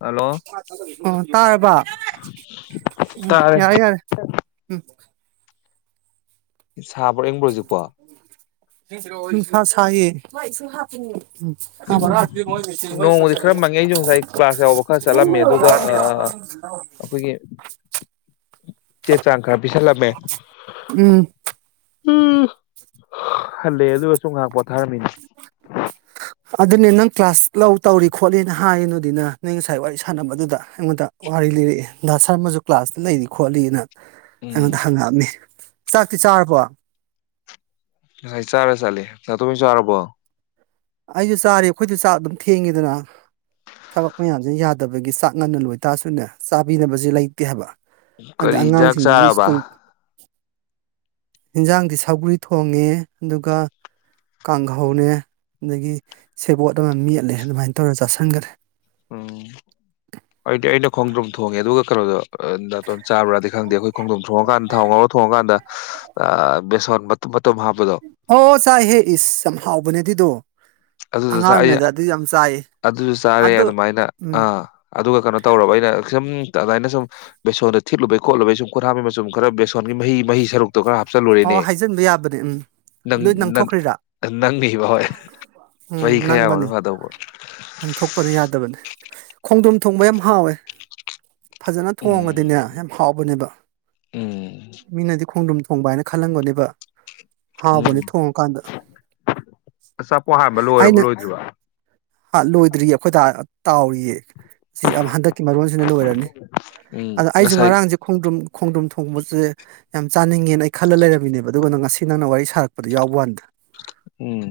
Hello ꯑꯣ ꯇꯥꯔꯕ ꯎꯝ ꯇꯥꯔꯦ ꯌꯥꯔꯦ ꯌꯥꯔꯦ ꯎꯝ ꯁꯥꯕ꯭ꯔꯥ ꯌꯦꯡꯕ꯭ꯔꯣꯁꯤꯀꯣ ꯏ ꯁ ꯅꯣꯡꯃꯗꯤ ꯈꯔ ꯃꯪꯉꯦ ꯑꯩꯁꯨ ꯉꯁꯥꯏ ꯀ꯭ꯂꯥꯁ ꯌꯥꯎꯕ ꯈꯔ ꯆꯠꯂꯝꯃꯦ ꯑꯗꯨꯒ ꯑꯩꯈꯣꯏꯒꯤ ꯆꯦ ꯆꯥꯡ ꯈꯔ ꯄꯤꯁꯜꯂꯝꯃꯦ ꯎꯝ ꯎꯝ ꯍꯜꯂꯦ ꯑꯗꯨ ꯑꯣꯏ ꯑꯁꯨ ꯉꯥꯏꯍꯥꯛ ꯄꯣꯠꯊꯥꯔꯝꯃꯤꯅꯦ ꯑꯗꯨꯅꯦ ꯅꯪ ꯀ꯭ꯂꯥꯁ ꯂꯧ ꯇꯧꯔꯤ ꯈꯣꯠꯂꯤꯅ ꯍꯥꯏꯔꯤꯅꯨꯗꯤꯅ ꯅꯪ ꯉꯁꯥꯏ ꯋꯥꯔꯤ ꯁꯥꯟꯅꯕꯗꯨꯗ ꯑꯩꯉꯣꯟꯗ ꯋꯥꯔꯤ ꯂꯤꯔꯛꯑ ꯁꯥꯔꯃꯨ ꯀ꯭ꯂꯥꯁꯇ ꯂꯩꯔꯤ ꯈꯣꯠꯂꯤꯅ ꯎꯝ ꯑꯩꯉꯣꯟꯗ ꯍꯪꯉꯛꯑꯝꯃꯤ ꯆꯥꯛꯇꯤ ꯆꯥꯔꯕꯣ ꯆꯥꯂꯦ ꯆꯂꯦ ꯅ ꯇꯃꯤꯁꯨꯕꯣ ꯑꯩꯁꯨ ꯆꯥꯔꯤ ꯑꯩꯈꯣꯏꯗ ꯆꯥꯛ ꯑꯗꯨꯝ ꯊꯦꯡꯉꯤꯗꯅ ꯊꯕꯛ ꯃꯌꯥꯝꯁꯦ ꯌꯥꯗꯕꯒꯤ ꯆꯥꯛ ꯉꯟꯅ ꯂꯣꯏꯇꯥꯔꯁꯨꯅꯦ ꯆꯥꯕꯤꯅꯕꯁꯦ ꯂꯩꯇꯦ ꯍꯥꯏꯕ ꯀꯔꯤꯖꯥꯛ ꯆꯥꯔꯕ ꯑꯦꯟꯖꯥꯡꯗꯤ ꯁꯒꯔꯤ ꯊꯣꯡꯉꯦ ꯑꯗꯨꯒ ꯀꯥꯡꯍꯧꯅꯦ ꯑꯗꯒꯤ ꯁꯦꯕꯣꯠ ꯑꯃ ꯃꯦꯠꯂꯦ ꯑꯗꯨꯃꯥꯏꯅ ꯇꯧꯔꯒ ꯆꯥꯁꯤꯟꯈꯔꯦ ꯎꯝ ꯑꯩꯗꯤ ꯑꯩꯅ ꯈꯣꯡꯗ꯭ꯔꯝ ꯊꯣꯡꯉꯦ ꯑꯗꯨꯒ ꯀꯩꯅꯣꯗꯣ ꯅꯥꯇꯣꯟ ꯆꯥꯕ꯭ꯔꯥꯗꯤ ꯈꯪꯗꯦ ꯑꯩꯈꯣꯏ ꯈꯣꯡꯗꯣꯝ ꯊꯣꯡꯉꯀꯥꯟꯗ ꯊꯥꯎ ꯉꯥꯎꯔ ꯊꯣꯡꯉꯀꯥꯟꯗ ꯕꯦꯁꯣꯠ ꯃꯇ ꯑꯣ ꯆꯥꯏꯍꯦ ꯏꯁ ꯌꯥꯝ ꯍꯥꯎꯕꯅꯦ ꯑꯗꯨꯗꯣ ꯑꯗꯨꯗ ꯆ ꯑꯩ ꯑꯗꯨꯁꯨ ꯆꯥꯔꯦ ꯑꯗꯣ ꯑꯗꯨꯃꯥꯏꯅ ꯎꯝ ꯑꯥ ꯑꯗꯨꯒ ꯀꯩꯅꯣ ꯇꯧꯔꯕ ꯑꯩꯅ ꯁꯨꯝ ꯑ ꯑꯗꯨꯃꯅ ꯁꯨꯝ ꯕꯦꯁꯣꯟꯗ ꯊꯤꯠꯂꯨꯕꯩꯣꯂꯨꯕ ꯁꯨꯝ ꯈꯣꯊ ꯍꯥꯝꯃꯤꯕ ꯈꯔ ꯕꯦꯁꯣꯟꯒꯤ ꯃꯍꯤ ꯃꯍꯤ ꯁꯔꯨꯛ ꯇꯨ ꯈꯔ ꯑꯣ ꯍꯥꯞꯆꯜꯂꯨꯔꯦꯅꯦ ꯍꯥꯏꯖꯤꯟꯕ ꯌꯥꯕꯅꯦ ꯎꯝ ꯅꯪ ꯂꯣꯏ ꯅꯪꯊꯣꯛꯈ꯭ꯔꯤꯔꯥ ꯅꯪꯅꯤꯕ ꯍꯣꯏ ꯋꯥ ꯎꯝ ꯈꯌꯥ ꯅꯪꯕꯅꯤ ꯑꯃ ꯐꯗꯧꯕ ꯈꯣꯡꯗꯣꯝ ꯊꯣꯡꯕ ꯌꯥꯝ ꯍꯥꯎꯋꯦ ꯐꯖꯅ ꯊꯣꯡꯉꯗꯤꯅꯦ ꯎꯝ ꯌꯥꯝ ꯍꯥꯎꯕꯅꯦꯕ ꯎꯝ ꯃꯤꯅꯗꯤ ꯈꯣꯡꯗꯔꯨꯝ ꯊꯣꯡꯕꯥꯅ ꯈꯜꯂꯝꯒꯅꯤꯕ ꯎꯝ ꯑꯆꯥꯄꯣꯠ ꯍꯥꯟꯕ ꯂꯣꯏꯔꯕꯣ ꯑꯩꯅ ꯂꯣꯏꯗ꯭ꯔꯤꯕꯣ ꯂꯣꯏꯗ꯭ꯔꯤꯌꯦ ꯑꯩꯈꯣꯏꯗꯥꯅ ꯇꯥꯎꯔꯤꯌꯦ ꯁꯤ ꯍꯟꯗꯛꯀꯤ ꯃꯔꯣꯟꯁꯤꯅ ꯂꯣꯏꯔꯅꯤ ꯎꯝ ꯑꯗ ꯑꯩꯁꯨ ꯉꯁꯥꯏ ꯉꯔꯥꯡꯁꯦ ꯈꯣꯡꯗ꯭ꯔꯨꯝ ꯈꯣꯡꯗ꯭ꯔꯨꯝ ꯊꯣꯡ ꯊꯣꯡꯕꯁꯦ ꯌꯥꯝ ꯆꯥꯅꯤꯡꯉꯦꯅ ꯑꯩ ꯈꯜꯂ ꯂꯩꯔꯝꯃꯤꯅꯦꯕ ꯑꯗꯨꯒꯅ ꯉꯁꯤ ꯅꯪꯅ ꯋꯥꯔꯤ ꯁꯥꯔꯛꯄꯗ ꯌꯥꯎꯕ ꯋꯥꯥꯟꯗ ꯎꯝ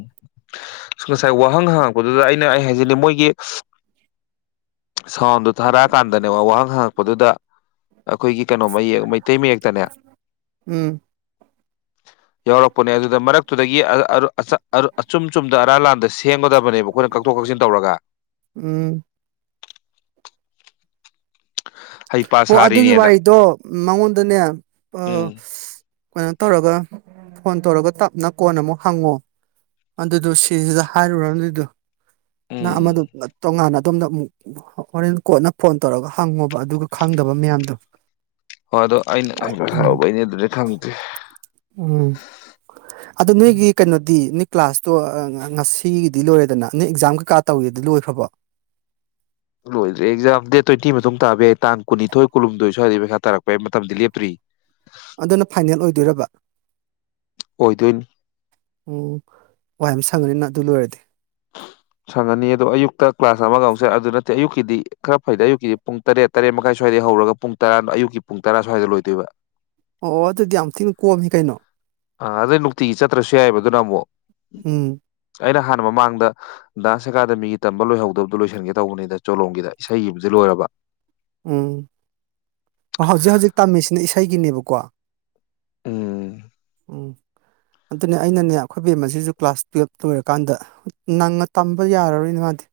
ꯉꯁꯥꯏ ꯋꯥꯍꯪ ꯍꯪꯉꯛꯄꯗꯨꯗ ꯑꯩꯅ ꯑꯩ ꯍꯥꯏꯖꯤꯅꯤ ꯃꯣꯏꯒꯤ ꯁꯥꯎꯟꯗꯣ ꯊꯥꯔꯛꯑꯀꯥꯟꯗꯅꯦꯕ ꯋꯥꯍꯪ ꯍꯪꯉꯛꯄꯗꯨꯗ ꯑꯩꯈꯣꯏꯒꯤ ꯀꯩꯅꯣ ꯃꯌꯦꯛ ꯃꯩꯇꯩ ꯃꯌꯦꯛꯇꯅꯦ ꯎꯝ ꯌꯥꯎꯔꯛꯄꯅꯦ ꯑꯗꯨꯗ ꯃꯔꯛ ꯇꯨꯗꯒꯤ ꯑꯆꯨꯝ ꯆꯨꯝꯗ ꯑꯔꯥꯟ ꯂꯥꯟꯗ ꯁꯦꯝꯒꯗꯕ ꯕ ꯑꯩꯈꯣꯏꯅ ꯀꯛꯊꯣꯛ ꯀꯛꯁꯤꯟ ꯇꯧꯔꯒ ꯎꯝ ꯍꯩꯄꯥ ꯑꯣ ꯑꯗꯨꯒꯤ ꯁꯥꯔꯤꯅꯦꯅ ꯋꯥꯔꯤꯗꯣ ꯃꯉꯣꯟꯗꯅꯦ ꯎꯝ ꯀꯩꯅꯣ ꯇꯧꯔꯒ ꯐꯣꯟ ꯇꯧꯔꯒ ꯇꯞꯅ ꯀꯣꯟꯅ ꯑꯃꯨꯛ ꯍꯪꯉꯣ ꯑꯗꯨꯗꯣ ꯁꯤꯁꯤꯗ ꯍꯥꯏꯔꯨꯔ ꯑꯗꯨꯏꯗꯨ ꯅ ꯎꯝ ꯑꯃꯗꯨ ꯇꯣꯉꯥꯟꯅ ꯑꯗꯣꯝꯗ ꯑꯃꯨꯛ ꯍꯣꯔꯦꯟ ꯀꯣꯟꯅ ꯐꯣꯟ ꯇꯧꯔꯒ ꯍꯪꯉꯣꯕ ꯑꯗꯨꯒ ꯈꯪꯗꯕ ꯃꯌꯥꯝꯗꯣ ꯍꯣꯏ ꯑꯗꯣ ꯑꯩꯅ ꯑꯩ ꯎꯝ ꯍꯧꯕꯩꯅꯦ ꯑꯗꯨꯗꯤ ꯈꯪꯗꯦ ꯎꯝ ꯑꯗꯣ ꯅꯣꯏꯒꯤ ꯀꯩꯅꯣꯗꯤ ꯅꯣꯏ ꯀ꯭ꯂꯥꯁꯇꯣ ꯉꯁꯤꯒꯤꯗꯤ ꯂꯣꯏꯔꯦꯗꯅ ꯅꯪ ꯑꯦꯛꯖꯥꯝ ꯀꯩꯀꯥ ꯇꯧꯔꯤꯗꯣ ꯂꯣꯏꯈ꯭ꯔꯕꯣ ꯂꯣꯏꯗꯔꯤ ꯑꯦꯛꯖꯥꯝ ꯗꯦꯠ ꯇ꯭ꯋꯦꯟꯇꯤ ꯃꯇꯨꯡ ꯇꯥꯕ ꯌꯥꯏ ꯇꯥꯡ ꯀꯨꯟꯅꯤꯊꯣꯏ ꯀꯨꯟꯍꯨꯝꯗꯣꯏ ꯁ꯭ꯋꯥꯏꯗꯒꯤ ꯄꯩꯁꯥ ꯇꯥꯔꯛꯄ ꯌꯥꯏ ꯃꯇꯝꯗꯤ ꯂꯦꯞꯇꯔꯤ ꯑꯗꯨꯅ ꯐꯥꯏꯅꯦꯜ ꯑꯣꯏꯗꯣꯏꯔꯕ ꯑꯣꯏꯗꯣꯏꯅꯤ ꯑꯣ ꯋꯥꯏ ꯁꯪꯉꯅꯤꯅ ꯑꯗꯨ ꯂꯣꯏꯔꯗꯤ ꯁꯪꯉꯅꯤ ꯑꯗꯣ ꯑꯌꯨꯛꯇ ꯀ꯭ꯂꯥꯁ ꯑꯃꯒ ꯑꯃꯨꯛ ꯆꯠ ꯑꯗꯨ ꯅꯠꯇꯦ ꯑꯌꯨꯛꯀꯤꯗꯤ ꯈꯔ ꯐꯩꯗꯦ ꯑꯌꯨꯛꯀꯤꯗꯤ ꯄꯨꯡ ꯇꯔꯦꯠ ꯇꯔꯦꯠ ꯃꯈꯥꯏ ꯁ꯭ꯋꯥꯏꯗꯩ ꯍꯧꯔꯒ ꯄꯨꯡ ꯇꯔꯥ ꯑꯌꯨꯛꯀꯤ ꯄꯨꯡ ꯇꯔꯥ ꯁ꯭ꯋꯥꯏꯗ ꯂꯣꯏꯗꯣꯏꯕ ꯑꯣ ꯑꯣ ꯑꯗꯨꯗꯤ ꯌꯥꯝ ꯊꯤꯅ ꯀꯣꯝꯃꯤ ꯀꯩꯅꯣ ꯑꯗꯨꯅꯃꯨꯛ ꯎꯝ ꯑꯩꯅ ꯍꯥꯟꯅ ꯃꯃꯥꯡꯗ ꯗꯥꯟꯁ ꯑꯦꯀꯥꯗꯃꯤꯒꯤ ꯇꯝꯕ ꯂꯣꯏꯍꯧꯗꯕꯗꯣ ꯂꯣꯏꯁꯤꯟꯒꯦ ꯇꯧꯕꯅꯤꯗ ꯆꯣꯂꯣꯝꯒꯤꯗ ꯏꯁꯩꯒꯤꯕꯨꯗꯤ ꯂꯣꯏꯔꯕ ꯎꯝ ꯑꯩꯒꯤꯅꯦꯕꯀꯣ ꯎꯝ ꯎꯝ ꯑꯗꯨꯅꯦ ꯑꯩꯅꯅꯦ ꯑꯩꯈꯣꯏ ꯕꯦꯝꯃꯁꯤꯁꯨ ꯀ꯭ꯂꯥꯁ ꯇꯨꯌꯦꯜꯞ ꯂꯣꯏꯔꯀꯥꯟꯗ ꯅꯪꯅ ꯇꯝꯕ ꯌꯥꯔꯔꯣꯏꯅ ꯃꯥꯗꯤ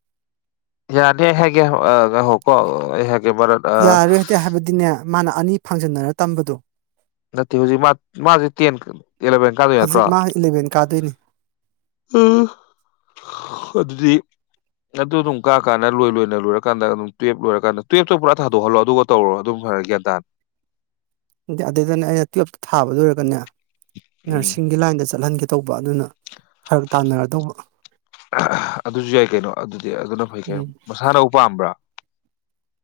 ꯌꯥꯅꯤ ꯑꯩ ꯍꯥꯏꯒꯦ ꯉꯥꯏꯈꯣꯀꯣ ꯑꯩ ꯍꯥꯏ ꯌꯥꯔꯣꯏ ꯍꯥꯏꯗꯤ ꯍꯥꯏꯕꯗꯤꯅꯦ ꯃꯥꯅ ꯑꯅꯤ ꯐꯪꯖꯟꯅꯔ ꯇꯝꯕꯗꯣ ꯅꯠꯇꯦ ꯍꯧꯖꯤꯛ ꯃꯥꯁꯦ ꯇꯦꯟ ꯑꯦꯂꯚꯦꯟ ꯀꯥꯗꯣꯏ ꯅꯠꯇ꯭ꯔꯣ ꯍꯧꯖꯤꯛ ꯃꯥ ꯏꯂꯚꯦꯟ ꯀꯥꯗꯣꯏꯅꯤ ꯑꯗꯨꯗꯤ ꯑꯗꯨ ꯑꯗꯨꯝ ꯀꯥꯀꯥꯅ ꯂꯣꯏ ꯂꯣꯏꯅ ꯂꯣꯏꯔꯀꯥꯟꯗ ꯑꯗꯨꯝ ꯇꯨꯌꯦꯜꯞ ꯂꯣꯏꯔꯀꯥꯟꯗ ꯇꯨꯌꯦꯜꯞꯇꯣ ꯄꯨꯔꯥ ꯊꯥꯗꯣꯛꯍꯜꯂꯣ ꯑꯗꯨꯒ ꯇꯧꯔꯣ ꯑꯗꯨꯝ ꯐꯔꯦ ꯒ꯭ꯌꯥꯟ ꯇꯥꯅ ꯑꯗꯨꯏꯗꯅꯦ ꯑꯩꯅ ꯇꯨꯌꯦꯜꯞꯇ ꯊꯥꯕ ꯂꯣꯏꯔꯒꯅꯦ ꯎꯝ ꯅꯔꯁꯤꯡꯒꯤ ꯂꯥꯏꯟꯗ ꯆꯠꯍꯟꯒꯦ ꯇꯧꯕ ꯑꯗꯨꯅ ꯐꯔꯛ ꯇꯥꯟꯅꯔꯗꯧꯕ ꯑꯗꯨꯁꯨ ꯌꯥꯏ ꯀꯩꯅꯣ ꯑꯗꯨꯗꯤ ꯑꯗꯨꯅ ꯐꯩ ꯀꯩ ꯎꯝ ꯃꯁꯥꯅꯕꯨ ꯄꯥꯝꯕ꯭ꯔꯥ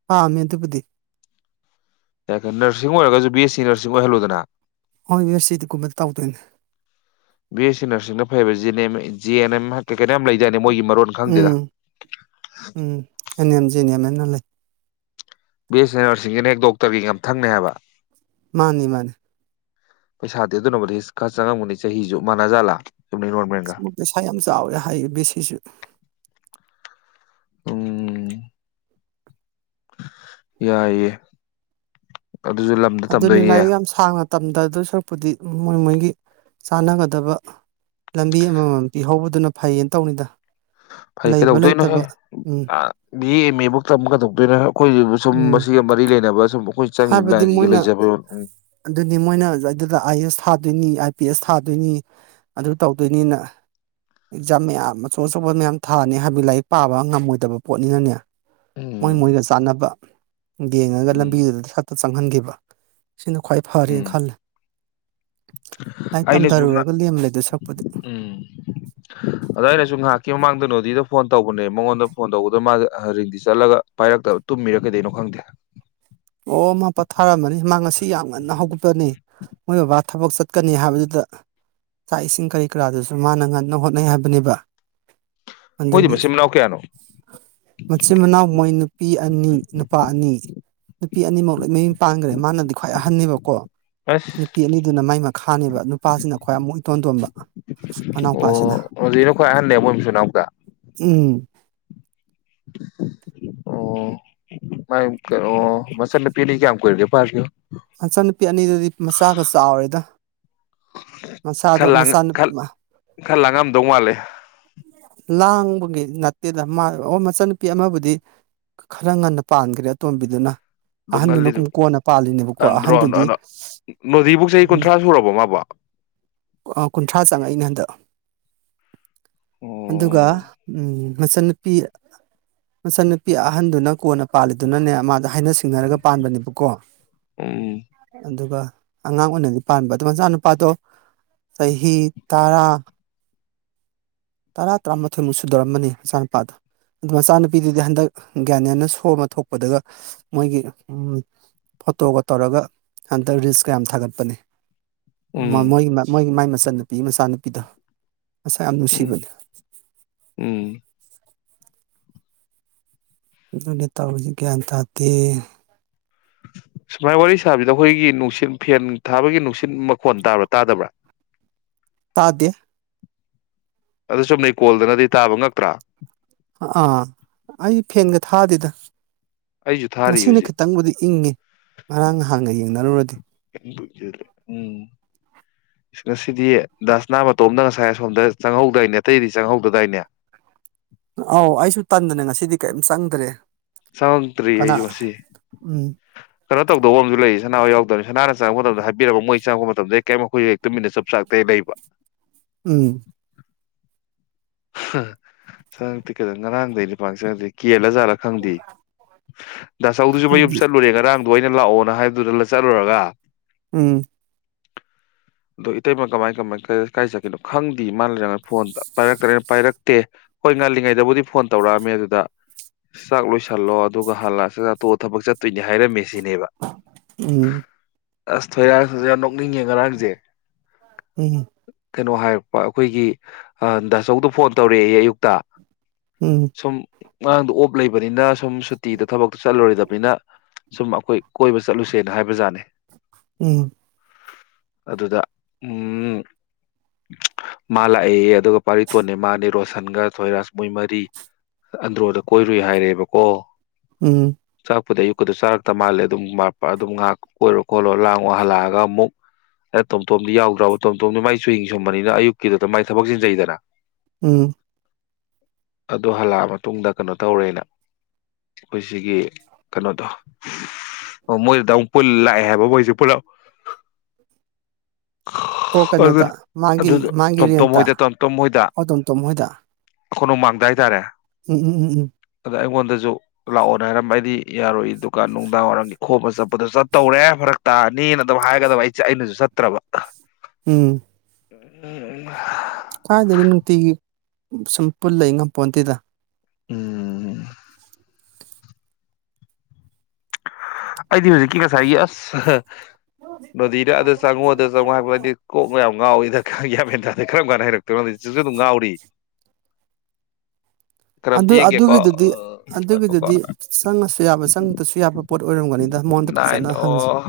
ꯄꯥꯝꯃꯦ ꯑꯗꯨꯕꯨꯗꯤ ꯌꯥꯏ ꯀꯩꯅꯣ ꯅꯔꯁꯤꯡ ꯑꯣꯏꯔꯒ ꯕꯤ ꯑꯦꯁ ꯁꯤ ꯅꯔꯁꯤꯡ ꯑꯣꯏꯍꯜꯂꯨꯗꯅ ꯍꯣꯏ ꯌꯨ ꯑꯦꯁ ꯁꯤꯗꯒꯨꯝꯕ ꯇꯧꯗꯣꯏꯅꯦ ꯕꯤ ꯑꯦꯁ ꯁꯤ ꯅꯔꯁꯤꯡꯅ ꯐꯩꯕ ꯖꯤꯅꯦꯝ ꯖꯤ ꯑꯦꯟ ꯑꯦꯝ ꯍꯥꯏꯐꯦꯠ ꯀꯩꯅꯣꯝ ꯂꯩꯖꯅꯤ ꯃꯣꯏꯒꯤ ꯃꯔꯣꯟ ꯈꯪꯗꯦꯗ ꯎꯝ ꯅꯂꯩ ꯕꯤ ꯑꯦꯁ ꯑꯦ ꯅꯔꯁꯤꯡꯒꯤꯅ ꯍꯦꯛ ꯗꯣꯛꯇꯔꯒꯤ ꯃꯊꯪꯅꯦ ꯍꯥꯏꯕ ꯃꯥꯅꯤ ꯃꯥꯅꯤ ꯄꯩꯁꯥꯗꯤ ꯑꯗꯨꯅꯕꯨꯗꯤ ꯈꯔ ꯆꯪꯉꯝꯒꯅꯤ ꯆꯍꯤꯁꯨ ꯃꯥꯟꯅꯖꯥꯠꯂꯥ ꯆꯨꯝꯅꯩ ꯁꯤ ꯅꯣꯔꯃꯦꯜꯒ ꯄꯩꯁꯥ ꯌꯥꯝ ꯆꯥꯎꯋꯦ ꯍꯥꯏꯌꯦ ꯕꯦꯁꯤꯁꯨ ꯎꯝ ꯌꯥꯏꯌꯦ ꯑꯗꯨꯁꯨ ꯂꯝꯗ ꯑꯗꯨꯅꯤ ꯇꯝꯗꯣꯏꯅꯦ ꯂꯥꯏꯔꯤꯛ ꯌꯥꯝ ꯁꯥꯡꯅ ꯇꯝꯗꯗꯣꯏ ꯁꯔꯛꯄꯨꯗꯤ ꯃꯣꯏ ꯃꯣꯏꯒꯤ ꯆꯥꯟꯅꯒꯗꯕ ꯂꯝꯕꯤ ꯑꯃꯃꯝ ꯄꯤꯍꯧꯕꯗꯨꯅ ꯐꯩꯌꯦꯅ ꯇꯧꯅꯤꯗ ꯐꯩ ꯂꯩꯕ ꯀꯩꯗꯧꯗꯣꯏꯅꯣꯍꯦ ꯂꯩꯇꯕ ꯎꯝ ꯕꯤ ꯑꯦ ꯑꯦꯝ ꯑꯦ ꯐꯧꯇꯝ ꯀꯩꯗꯧꯗꯣꯏꯅꯣ ꯑꯈꯣꯏ ꯁꯨꯝ ꯎꯝ ꯃꯁꯤꯒ ꯃꯔꯤ ꯂꯩꯅꯕ ꯁꯨꯝ ꯑꯩꯈꯣꯏ ꯆꯪꯉꯤꯕ ꯍꯥꯏꯕꯗꯤ ꯂꯥꯏꯟꯁꯤꯒ ꯃꯣꯏꯅ ꯂꯩꯖꯕ ꯎꯝ ꯑꯗꯨꯗꯤ ꯃꯣꯏꯅ ꯑꯗꯨꯗ ꯑꯥꯏ ꯑꯦꯁ ꯊꯥꯗꯣꯏꯅꯤ ꯑꯥꯏ ꯄꯤ ꯑꯦꯁ ꯊꯥꯗꯣꯏꯅꯤ ꯑꯗꯨ ꯇꯧꯗꯣꯏꯅꯤꯅ ꯑꯦꯛꯖꯥꯝ ꯃꯌꯥꯝ ꯑꯆꯧ ꯑꯆꯧꯕ ꯃꯌꯥꯝ ꯊꯥꯅꯤ ꯍꯥꯏꯕꯗꯤ ꯂꯥꯏꯔꯤꯛ ꯄꯥꯕ ꯉꯝꯃꯣꯏꯗꯕ ꯄꯣꯠꯅꯤꯅꯅꯦ ꯃꯣꯏ ꯎꯝ ꯃꯣꯏꯒ ꯆꯥꯟꯅꯕ ꯌꯦꯡꯉꯒ ꯂꯝꯕꯤ ꯎꯝ [unintelligible] ꯆꯪꯍꯟꯒꯤꯕ ꯁꯤꯅ ꯈ꯭ꯋꯥꯏ ꯐꯔꯦꯅ ꯎꯝ ꯈꯜꯂꯦ ꯂꯥꯏꯔꯤꯛ ꯑꯩꯅꯁꯨ ꯇꯝꯊꯔꯨꯔꯒ ꯂꯦꯝꯂꯩꯗꯣꯏ ꯁꯛꯄꯨꯗꯤ ꯎꯝ ꯑꯗ ꯑꯩꯅꯁꯨ ꯉꯥꯏꯍꯥꯛꯀꯤ ꯃꯃꯥꯡꯗ ꯅꯣꯗꯤꯗ ꯐꯣꯟ ꯇꯧꯕꯅꯦ ꯃꯉꯣꯟꯗ ꯐꯣꯟ ꯇꯧꯕꯗ ꯃꯥ ꯔꯤꯡꯗꯤ ꯆꯠꯂꯒ ꯄꯥꯏꯔꯛꯇꯕ ꯇꯨꯝꯃꯤꯔ ꯀꯩꯗꯧꯅꯣ ꯈꯪꯗꯦ ꯑꯣ ꯃꯥ ꯄꯣꯊꯥꯔꯝꯃꯅꯤ ꯃꯥ ꯉꯁꯤ ꯌꯥꯝ ꯉꯟꯅ ꯍꯧꯒꯠꯄꯅꯤ ꯃꯣꯏ ꯕꯕꯥ ꯊꯕꯛ ꯆꯠꯀꯅꯤ ꯍꯥꯏꯕꯗꯨꯗ ꯆꯥꯛ ꯏꯁꯤꯡ ꯀꯔꯤ ꯀꯔꯥꯗꯨꯁꯨ ꯃꯥꯅ ꯉꯟꯅ ꯍꯣꯠꯅꯩ ꯍꯥꯏꯕꯅꯦꯕ ꯃꯣꯏꯗꯤ ꯑꯗꯒꯤ ꯃꯆꯤꯟ ꯃꯅꯥꯎ ꯀꯌꯥꯅꯣ ꯃꯆꯤꯟ ꯃꯅꯥꯎ ꯃꯣꯏꯅ ꯅꯨꯄꯤ ꯑꯅꯤ ꯅꯨꯄꯥ ꯑꯅꯤ ꯅꯨꯄꯤ ꯑꯅꯤꯃꯛ ꯂꯣꯏ ꯃꯌꯨꯝ ꯄꯥꯟꯒ꯭ꯔꯦ ꯃꯥꯅꯗꯤ ꯈ꯭ꯋꯥꯏ ꯑꯍꯟꯅꯦꯕꯀꯣ ꯑꯁ ꯅꯨꯄꯤ ꯑꯅꯤꯗꯨꯅ ꯃꯥꯏ ꯃꯈꯥꯅꯦꯕ ꯅꯨꯄꯥꯁꯤꯅ ꯈ꯭ꯋꯥꯏ ꯑꯃꯨꯛ ꯏꯇꯣꯟꯇꯣꯟꯕ ꯃꯅꯥꯎꯄꯥꯁꯤꯅ ꯑꯣ ꯔꯣꯖꯤꯅ ꯈ꯭ꯋꯥꯏ ꯑꯍꯟꯅꯦ ꯃꯣꯏ ꯃꯆꯤꯟ ꯃꯅꯥꯎꯗ ꯎꯝ ꯑꯣ ꯃꯥ ꯃꯆꯟꯅꯨꯄꯤꯅ ꯀꯌꯥꯝ ꯀꯨꯏꯔꯒꯦ ꯄꯥꯟꯒꯤꯕ ꯃꯆꯟꯅꯨꯄꯤ ꯑꯅꯤꯗꯨꯗꯤ ꯃꯆꯥꯒ ꯆꯥꯎꯔꯦꯗ ꯃꯆꯥꯗꯣ ꯈꯔ ꯂꯥꯡ ꯃꯆꯥ ꯈꯔ ꯈꯔ ꯂꯥꯡꯉꯝꯗꯧ ꯃꯥꯜꯂꯦ ꯂꯥꯡꯕꯒꯤ ꯅꯠꯇꯦꯗ ꯃꯥ ꯑꯣ ꯃꯆꯟꯅꯨꯄꯤ ꯑꯃꯕꯨꯗꯤ ꯈꯔ ꯉꯟꯅ ꯄꯥꯟꯈ꯭ꯔꯦ ꯑꯇꯣꯝꯕꯤꯗꯨꯅ ꯑꯗꯨ ꯑꯍꯟꯗꯨꯅ ꯉꯜꯂꯤꯗꯨ ꯀꯨꯝ ꯀꯣꯟꯅ ꯄꯥꯜꯂꯤꯅꯦꯕꯀꯣ ꯑꯍꯟꯗꯨꯗꯤ ꯅꯣꯗꯤꯕꯨ ꯆꯍꯤ ꯀꯨꯟꯊ꯭ꯔꯥ ꯁꯨꯔꯕꯣ ꯃꯥꯕꯣ ꯑꯣ ꯀꯨꯟꯊ꯭ꯔꯥ ꯆꯪꯉꯛꯏꯅꯦ ꯍꯟꯗꯛ [unintelligible] ꯑꯗꯨꯒ ꯎꯝ ꯎꯝ ꯃꯆꯟꯅꯨꯄꯤ ꯃꯆꯟꯅꯨꯄꯤ ꯑꯍꯟꯗꯨꯅ ꯀꯣꯟꯅ ꯄꯥꯜꯂꯤꯗꯨꯅꯅꯦ ꯃꯥꯗ ꯍꯥꯏꯅ ꯁꯤꯡꯅꯔꯒ ꯄꯥꯟꯕꯅꯦꯕꯀꯣ꯫ ꯎꯝ ꯑꯗꯨꯒ ꯑꯉꯥꯡ ꯑꯣꯏꯅꯗꯤ ꯄꯥꯟꯕ ꯑꯗꯨ ꯃꯆꯥꯅꯨꯄꯥꯗꯣ ꯆꯍꯤ ꯇꯔꯥ ꯇꯔꯥ ꯇꯔꯥꯃꯥꯊꯣꯏꯃꯨꯛ ꯁꯨꯗꯣꯔꯝꯕꯅꯤ ꯃꯆꯥꯅꯨꯄꯥꯗꯣ ꯑꯗꯨ ꯃꯆꯥꯅꯨꯄꯤꯗꯨꯗꯤ ꯍꯟꯗꯛ ꯒ꯭ꯌꯥꯅꯥꯟꯅ ꯁꯣ ꯑꯃ ꯊꯣꯛꯄꯗꯒ ꯃꯣꯏꯒꯤ ꯎꯝ ꯐꯣꯇꯣꯒ ꯇꯧꯔꯒ ꯍꯟꯗꯛ ꯔꯤꯜꯁꯀ ꯌꯥꯝ ꯊꯥꯒꯠꯄꯅꯤ ꯃ ꯎꯝ ꯃꯣꯏꯒꯤ ꯃꯣꯏ ꯃꯥꯏ ꯆꯟꯅꯨꯄꯤ ꯃꯆꯥꯅꯨꯄꯤꯗꫭ ꯃꯁꯛ ꯌꯥꯝ ꯅꯨꯡꯁꯤꯕꯅꯤ ꯎꯝ ꯑꯗꯨꯅꯤ ꯇꯧꯔꯤꯖꯤ ꯒ꯭ꯌꯥꯟ ꯇꯥꯗꯦ ꯁꯨꯃꯥꯏ ꯋꯥꯔꯤ ꯁꯥꯕꯖꯤꯅ ꯑꯩꯈꯣꯏꯒꯤ ꯅꯨꯡꯁꯤꯠ ꯐꯦꯟ ꯊꯥꯕꯒꯤ ꯅꯨꯡꯁꯤꯠ ꯃꯈꯣꯟ ꯇꯥꯕ꯭ꯔꯥ ꯇꯥꯗꯕ꯭ꯔꯥ ꯇꯥꯗꯦ ꯑꯗꯨ ꯆꯨꯝꯅꯩ ꯀꯣꯜꯗꯅꯗꯤ ꯇꯥꯕ ꯉꯛꯇ꯭ꯔꯥ ꯑꯥ ꯑꯩ ꯐꯦꯟꯒ ꯊꯥꯗꯦꯗ ꯑꯩꯁꯨ ꯊꯥꯔꯤ ꯉꯁꯤꯅ ꯍꯧꯖꯤꯛ ꯈꯤꯇꯪꯕꯨꯗꯤ ꯏꯪꯉꯤ ꯉꯔꯥꯡ ꯅꯍꯥꯟꯒ ꯌꯦꯡꯅꯔꯨꯔꯗꯤ ꯎꯝ ꯉꯁꯤꯗꯤ ꯗꯥꯁꯅꯥ ꯃꯇꯣꯝꯗ ꯉꯁꯥꯏ ꯑꯁꯣꯝꯗ ꯆꯪꯍꯧꯗꯏꯅꯦ ꯑꯇꯩꯗꯤ ꯆꯪꯍꯧꯗꯗꯥꯏꯅꯦ ꯑꯥꯎ ꯑꯩꯁꯨ ꯇꯟꯗꯅ ꯉꯁꯤꯗꯤ ꯀꯩꯝ ꯆꯪꯗ꯭ꯔꯦ ꯆꯪꯉꯛꯇ꯭ꯔꯤ ꯀꯅꯥ ꯑꯩꯁꯨ ꯉꯁꯤ ꯎꯝ ꯀꯩꯅꯣ ꯇꯧꯗꯧꯕ ꯑꯃꯁꯨ ꯂꯩ ꯁꯅꯥꯍꫭꯏ ꯌꯥꯎ [unintelligible] ꯁꯅꯥꯅ ꯆꯪꯉꯛ ꯃꯇꯝꯗ ꯍꯥꯏꯕꯤꯔꯕ ꯃꯣꯏ ꯆꯪꯉꯛꯄ ꯃꯇꯝꯗ ꯀꯩꯝ ꯃꯈꯣꯏ ꯍꯦꯛ ꯇꯨꯃꯤꯟꯅ ꯆꯨꯞ ꯆꯥꯛꯇ ꯍꯦꯛ ꯂꯩꯕ ꯎꯝ ꯆꯉꯛꯇꯦ ꯀꯗꯩꯅꫭ ꯉꯔꯥꯡꯗꯩꯅꯤ ꯄꯥꯛꯅ ꯅꯥꯆꯉꯉꯛ ꯀꯦꯜꯂ ꯖꯥꯠꯂꯥ ꯈꯪꯗꯦ ꯗꯥꯆꯧꯗꯨꯁꯨ ꯃꯌꯨꯝ ꯈꯪꯗꯦ ꯆꯠꯂꯨꯔꯦ ꯉꯔꯥꯡꯗꯣ ꯑꯩꯅ ꯂꯥꯛꯑꯣꯅ ꯍꯥꯏꯕꯗꯨꯗ ꯆꯠꯂꯨꯔꯒ ꯎꯝ ꯑꯗꯣ ꯏꯇꯩꯃ ꯀꯃꯥꯏ ꯀꯃꯥꯏ ꯀꯥꯏ ꯆꯠꯈꯤꯅꯣ ꯈꯪꯗꯤꯌꯦ ꯃꯥꯅ ꯂꯩꯔ ꯐꯣꯟꯗ ꯄꯥꯏꯔꯛꯇꯤꯌꯦ ꯀꯅ ꯄꯥꯏꯔꯛꯇꯦ ꯍꯣꯏ ꯉꯥꯜꯂꯤꯉꯩꯗꯕꯨꯗꯤ ꯐꯣꯟ ꯇꯧꯔꯛꯑꯝꯃꯦ ꯑꯗꯨꯗ ꯆꯥꯛ ꯂꯣꯏꯁꯜꯂꯣ ꯑꯗꯨꯒ ꯍꯥꯟꯂꯛꯑ ꯆꯇꯣ ꯊꯕꯛ ꯆꯠꯇꯣꯏꯅꯦ ꯍꯥꯏꯔꯝꯃꯤ ꯁꯤꯅꯦꯕ ꯎꯝ ꯑꯁ ꯊꯣꯏꯔꯥꯡꯁꯨ ꯌꯥꯝ ꯅꯣꯛꯅꯤꯡꯉꯦ ꯉꯔꯥꯡꯁꯦ ꯎꯝ ꯀꯩꯅꯣ ꯍꯥꯏꯔꯛꯄ ꯑꯩꯈꯣꯏꯒꯤ ꯗꯁ ꯆꯧꯗꯨ ꯐꯣꯟ ꯇꯧꯔꯛꯑꯦꯌꯦ ꯑꯌꯨꯛꯇ ꯎꯝ ꯉꯥꯔꯥꯡꯗꯣ ꯑꯣꯞ ꯂꯩꯕꯅꯤꯅ ꯁꯨꯝ ꯁꯨꯇꯤꯗ ꯊꯕꯛꯇꯣ ꯆꯠꯂꯨꯔꯣꯏꯗꯕꯅꯤꯅ ꯁꯨꯝ ꯑꯩꯈꯣꯏ ꯀꯣꯏꯕ ꯆꯠꯂꯨꯁꯦꯅ ꯍꯥꯏꯕꯖꯥꯠꯅꯤ ꯎꯝ ꯑꯗꯨꯗ ꯎꯝ ꯃꯥ ꯂꯥꯛꯑꯦꯌꯦ ꯑꯗꯨꯒ ꯄꯥꯔꯤꯇꯣꯟꯅꯦ ꯃꯥꯅꯦ ꯔꯣꯁꯟꯒ ꯊꯣꯏꯔꯥꯁ ꯃꯣꯏ ꯃꯔꯤ ꯑꯟꯗ꯭ꯔꯣꯗ ꯀꯣꯏꯔꯨꯏ ꯍꯥꯏꯔꯦꯕꯀꯣ ꯎꯝ ꯄꯨꯗꯤ ꯑꯌꯨꯛꯀꯗ ꯆꯥꯔꯛꯇ ꯃꯥꯜꯂꯦ ꯑꯗꯨꯝ ꯑꯗꯨꯝ ꯉꯥꯏꯍꯥꯛ ꯀꯣꯏꯔꯣ ꯈꯣꯠꯂꯣ ꯂꯥꯡꯉꯣ ꯍꯜꯂꯛꯑꯒ ꯑꯃꯨꯛ ꯍꯩꯅ ꯇꯣꯝꯇꯣꯝꯗꯤ ꯌꯥꯎꯗ꯭ꯔꯣꯕꯨ ꯇꯣꯝꯇꯣꯝꯗꯤ ꯃꯥꯏꯁꯨ ꯆꯨꯍꯤꯡ ꯁꯨꯝꯕꯅꯤꯅ ꯑꯌꯨꯛꯀꯤꯗꯨꯗ ꯃꯥꯏ ꯊꯕꯛ ꯆꯤꯟꯖꯩꯗꯅ ꯎꯝ ꯑꯗꯨ ꯍꯜꯂ ꯃꯇꯨꯡꯗ ꯀꯩꯅꯣ ꯇꯧꯔꯦꯅ ꯑꯩꯈꯣꯏ ꯁꯤꯒꯤ ꯀꯩꯅꯣꯗꯣ ꯑꯣ ꯃꯣꯏꯗꯨꯗ ꯑꯃꯨꯛ ꯄꯨꯜꯂ ꯂꯥꯛꯑꯦ ꯍꯥꯏꯕ ꯃꯣꯏꯁꯦ ꯄꯨꯂꯞ ꯑꯣ ꯀꯩꯅꯣꯗ ꯑꯗꯨꯅ ꯃꯥꯒꯤ ꯑꯗꯨꯗ ꯃꯥꯒꯤ ꯇꯣꯝꯇꯣꯝ ꯔꯦꯟꯇ ꯍꯣꯏꯗ ꯑꯣ ꯇꯣꯝ ꯇꯣꯝ ꯍꯣꯏꯗ ꯀꫭꯅꯨꯡ ꯃꯥꯡꯗ ꯍꯥꯏꯇꯥꯔꯦ ꯎꯝ ꯎꯝ ꯎꯝ ꯎꯝ ꯑꯗ ꯑꯩꯉꯣꯟꯗꯁꯨ ꯂꯥꯛꯑꯣꯅꯦ ꯍꯥꯏꯔꯝꯕ ꯑꯩꯗꯤ ꯌꯥꯔꯣꯏ ꯗꯨꯀꯥꯟ ꯅꯨꯡꯗꯥꯡ ꯋꯥꯏꯔꯝꯒꯤ ꯈꯣꯝꯕ ꯆꯠꯄꯗꯣ ꯆꯠꯇꯧꯔꯦ ꯐꯔꯛ ꯇꯥꯔꯅꯤꯅ ꯑꯗꯨꯝ ꯍꯥꯏꯒꯗꯕ ꯑꯩꯅꯁꯨ ꯆꯠꯇ꯭ꯔꯕ ꯎꯝ ꯎ ꯎ ꯊꯥꯏꯗꯒꯤ ꯅꯨꯡꯇꯤꯒꯤ ꯁꯨꯝ ꯄꯨꯜꯂꯏ ꯉꯝꯄꯣꯟꯇꯗ ꯎꯝ ꯑꯩꯗꯤ ꯍꯧꯖꯤꯛꯀꯤ ꯀꯁꯏ ꯑꯁ ꯅꯗꯤꯗ ꯑꯗ ꯆꯪꯉꯨ ꯑꯗ ꯆꯪꯉꯨ ꯍꯥꯏꯕꯗꯤ ꯀꯣꯛ ꯃꯌꯥꯝ ꯉꯥꯎꯏꯗꯕꯦꯟꯗ ꯀꯔꯝ ꯀꯥꯟꯗ ꯍꯩꯔꯛꯇꯣꯏꯅꯣꯁꯨ ꯑꯗꯨꯝ ꯉꯥꯎꯔꯤ ꯀꯔꯝ ꯑꯗꯨ ꯌꯦꯡꯒꯦꯀꯣ ꯑꯗꯨꯒꯤꯗꯨꯗꯤ ꯉꯥꯏꯈꯣꯀꯣ ꯑꯗꯨꯒꯤꯗꯨꯗꯤ ꯆꯪꯉꯁꯨ ꯌꯥꯕ ꯆꯪꯛꯇꯁꯨ ꯌꯥꯕ ꯄꯣꯠ ꯑꯣꯏꯔ ꯑꯣꯏꯔꯝꯒꯅꯤꯗ ꯃꯣꯟꯗ ꯅꯥꯏꯟ ꯐꯖꯅ ꯍꯪꯁꯤ ꯑꯣ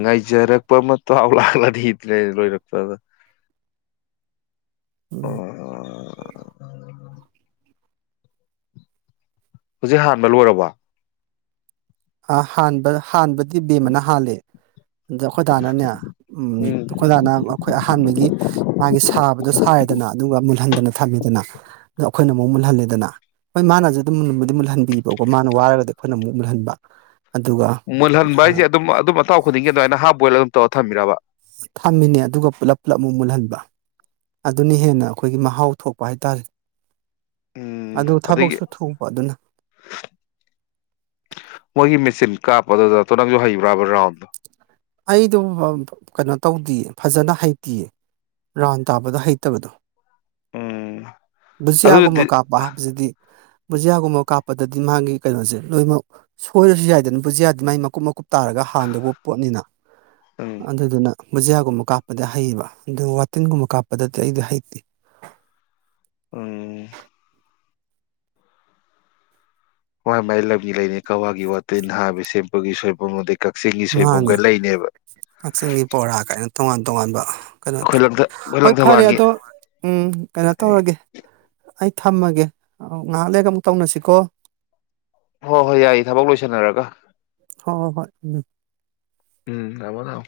ꯉꯥꯏꯖꯔꯛꯄ ꯃ ꯍꯥꯎ ꯂꯒꯂꯗꯤ ꯏ ꯂꯣꯏꯔꯛꯄꯗ ꯎꯝ ꯍꯧꯖꯤꯛ ꯍꯥꯟꯕ ꯂꯣꯏꯔꯕ ꯑ ꯍꯥꯟꯥꯟꯕ ꯍꯥꯟꯥꯟꯕ ꯗꯤ ꯕꯦꯝꯃꯅ ꯍꯥꯜꯂꯦ ꯑꯗ ꯑꯩꯈꯣꯏꯗꯥꯅꯅꯦ ꯎ ꯎꯝ ꯑꯩꯈꯣꯏꯗꯥꯅ ꯑꯩꯈꯣꯏ ꯑꯍꯥꯟꯕꯒꯤ ꯃꯥꯒꯤ ꯁꯥꯕꯗꯣ ꯁꯥꯏꯔꯗꯅ ꯑꯗꯨꯒ ꯃꯨꯜꯍꯟꯗꯅ ꯊꯝꯃꯦꯗꯅ ꯑꯗꯣ ꯑꯩꯈꯣꯏ ꯑꯃꯨꯛ ꯃꯨꯜꯍꯜꯂꯦꯅ ꯍꯣꯏ ꯃꯥꯅꯁꯨ ꯑꯗꯨꯝ ꯃꯨꯟꯕꯗꯤ ꯃꯨꯜꯍꯟꯕꯤꯕꯀꯣ ꯃꯥꯅ ꯋꯥꯔꯒꯗꯤ ꯑꯩꯈꯣꯏꯅ ꯑꯃꯨꯛ ꯃꯨꯜꯍꯟꯕ ꯑꯗꯨꯒ ꯃꯨꯜꯍꯟꯕ ꯍꯥꯏꯁꯦ ꯑꯗꯨꯝ ꯑꯗꯨꯝ ꯑꯊꯥꯎ ꯈꯨꯗꯤꯡꯒꯤ ꯑꯗꯨꯃꯥꯏꯅ ꯍꯥꯞ ꯕꯣꯏꯜ ꯑꯗꯨꯝ ꯇꯣꯊꯃꯤꯔꯕ ꯊꯝꯃꯤꯅꯦ ꯑꯗꯨꯒ ꯄꯨꯂꯞ ꯄꯨꯜꯂꯞ ꯑꯃꯨꯛ ꯃꯨꯜꯍꯟꯕ ꯑꯗꯨꯅ ꯍꯦꯟꯅ ꯑꯩꯈꯣꯏꯒꯤ ꯃꯍꯥꯎ ꯊꯣꯛꯄ ꯍꯥꯏ ꯇꯔꯦ ꯑꯗꯒꯤ ꯃꯣꯏꯒꯤ ꯃꯦꯁꯤꯤꯟ ꯀꯥꯞꯄ ꯑꯗꯨꯗ ꯇ ꯅꯪꯁꯨ ꯍꯩ ꯔꯕꯔ ꯔꯥꯎꯟꯗ ꯑꯩꯗꯨ ꯀꯩꯅꯣ ꯇꯧꯗꯦꯌꯦ ꯐꯖꯅ ꯍꯩꯇꯌꯦ ꯔꯥꯎꯟ ꯇꯥꯕꯗ ꯍꯩꯇꯕꯗꯣ ꯎꯝ ꯕꯨꯖꯤꯌꯥꯒꯨꯝꯕ ꯑꯗꯨꯗꯤ ꯀꯥꯞꯄ ꯍꯥꯏꯕꯁꯤꯗꯤ ꯕꯨꯖꯤꯌꯥꯒꯨꯝꯕ ꯀꯥꯞꯄꯗꯗꯤ ꯃꯥꯒꯤ ꯀꯩꯅꯣꯁꯦ ꯂꯣꯏꯅꯃꯛ ꯁꯣꯏꯔꯁꯨ ꯌꯥꯏꯗꯅ ꯕꯨꯖꯤꯌꯥꯗꯤ ꯃꯥꯏ ꯃꯀꯨꯞ ꯃꯀꯨꯞ ꯇꯥꯔꯒ ꯍꯥꯟꯗꯧꯕ ꯄꯣꯠꯅꯤꯅ ꯎꯝ ꯑꯗꯨꯗ ꯑꯗꯨꯅ ꯕꯨꯖꯤꯌꯥꯒꯨꯝꯕ ꯀꯥꯞꯄꯗ ꯍꯩꯌꯦꯕ ꯑꯗꯨ ꯋꯥꯇꯤꯟꯒꯨꯝꯕ ꯀꯥꯞꯄꯗꯗꯤ ꯑꯩꯗꯤ ꯍꯩꯇꯦ ꯎꯝ ꯍꯣꯏ ꯃꯥꯏꯂ ꯂꯩꯅꯦ ꯀꯋꯥꯒꯤ ꯋꯥꯠꯇꯅ ꯍꯥꯏꯕꯁꯤ ꯁꯄꯒꯤ ꯁꯣꯏꯜꯄ ꯃ ꯃꯥꯅꯦ ꯀꯛꯆꯤꯡꯒꯤ ꯄꯕꯣꯔꯥ ꯀꯥꯏꯅ ꯇꯣꯉꯥꯟ ꯇꯣꯉꯥꯟꯕ ꯀꯩꯅꯣꯗ ꯑꯩꯈꯣꯏ ꯂꯪꯊ ꯑꯩꯈꯣꯏ ꯍꯣꯏ ꯐꯔꯦ ꯂꯪꯊꯕꯥꯜꯒꯤ ꯑꯗꯣ ꯎꯝ ꯀꯩꯅꯣ ꯇꯧꯔꯒꯦ ꯑꯩ ꯊꯝꯃꯒꯦ ꯉꯥꯏꯍꯥꯛ ꯂꯩꯦꯛꯒ ꯑꯃꯨꯛ ꯇꯧꯅꯁꯤꯀꯣ ꯍꯣꯏ ꯍꯣꯏ ꯌꯥꯏꯌꯦ ꯊꯕꯛ ꯂꯣꯏꯁꯟꯅꯔꯒ ꯍꯣꯏ ꯍ ꯍꯣꯏ ꯎꯝ ꯎꯝ ꯑꯗꯥꯎ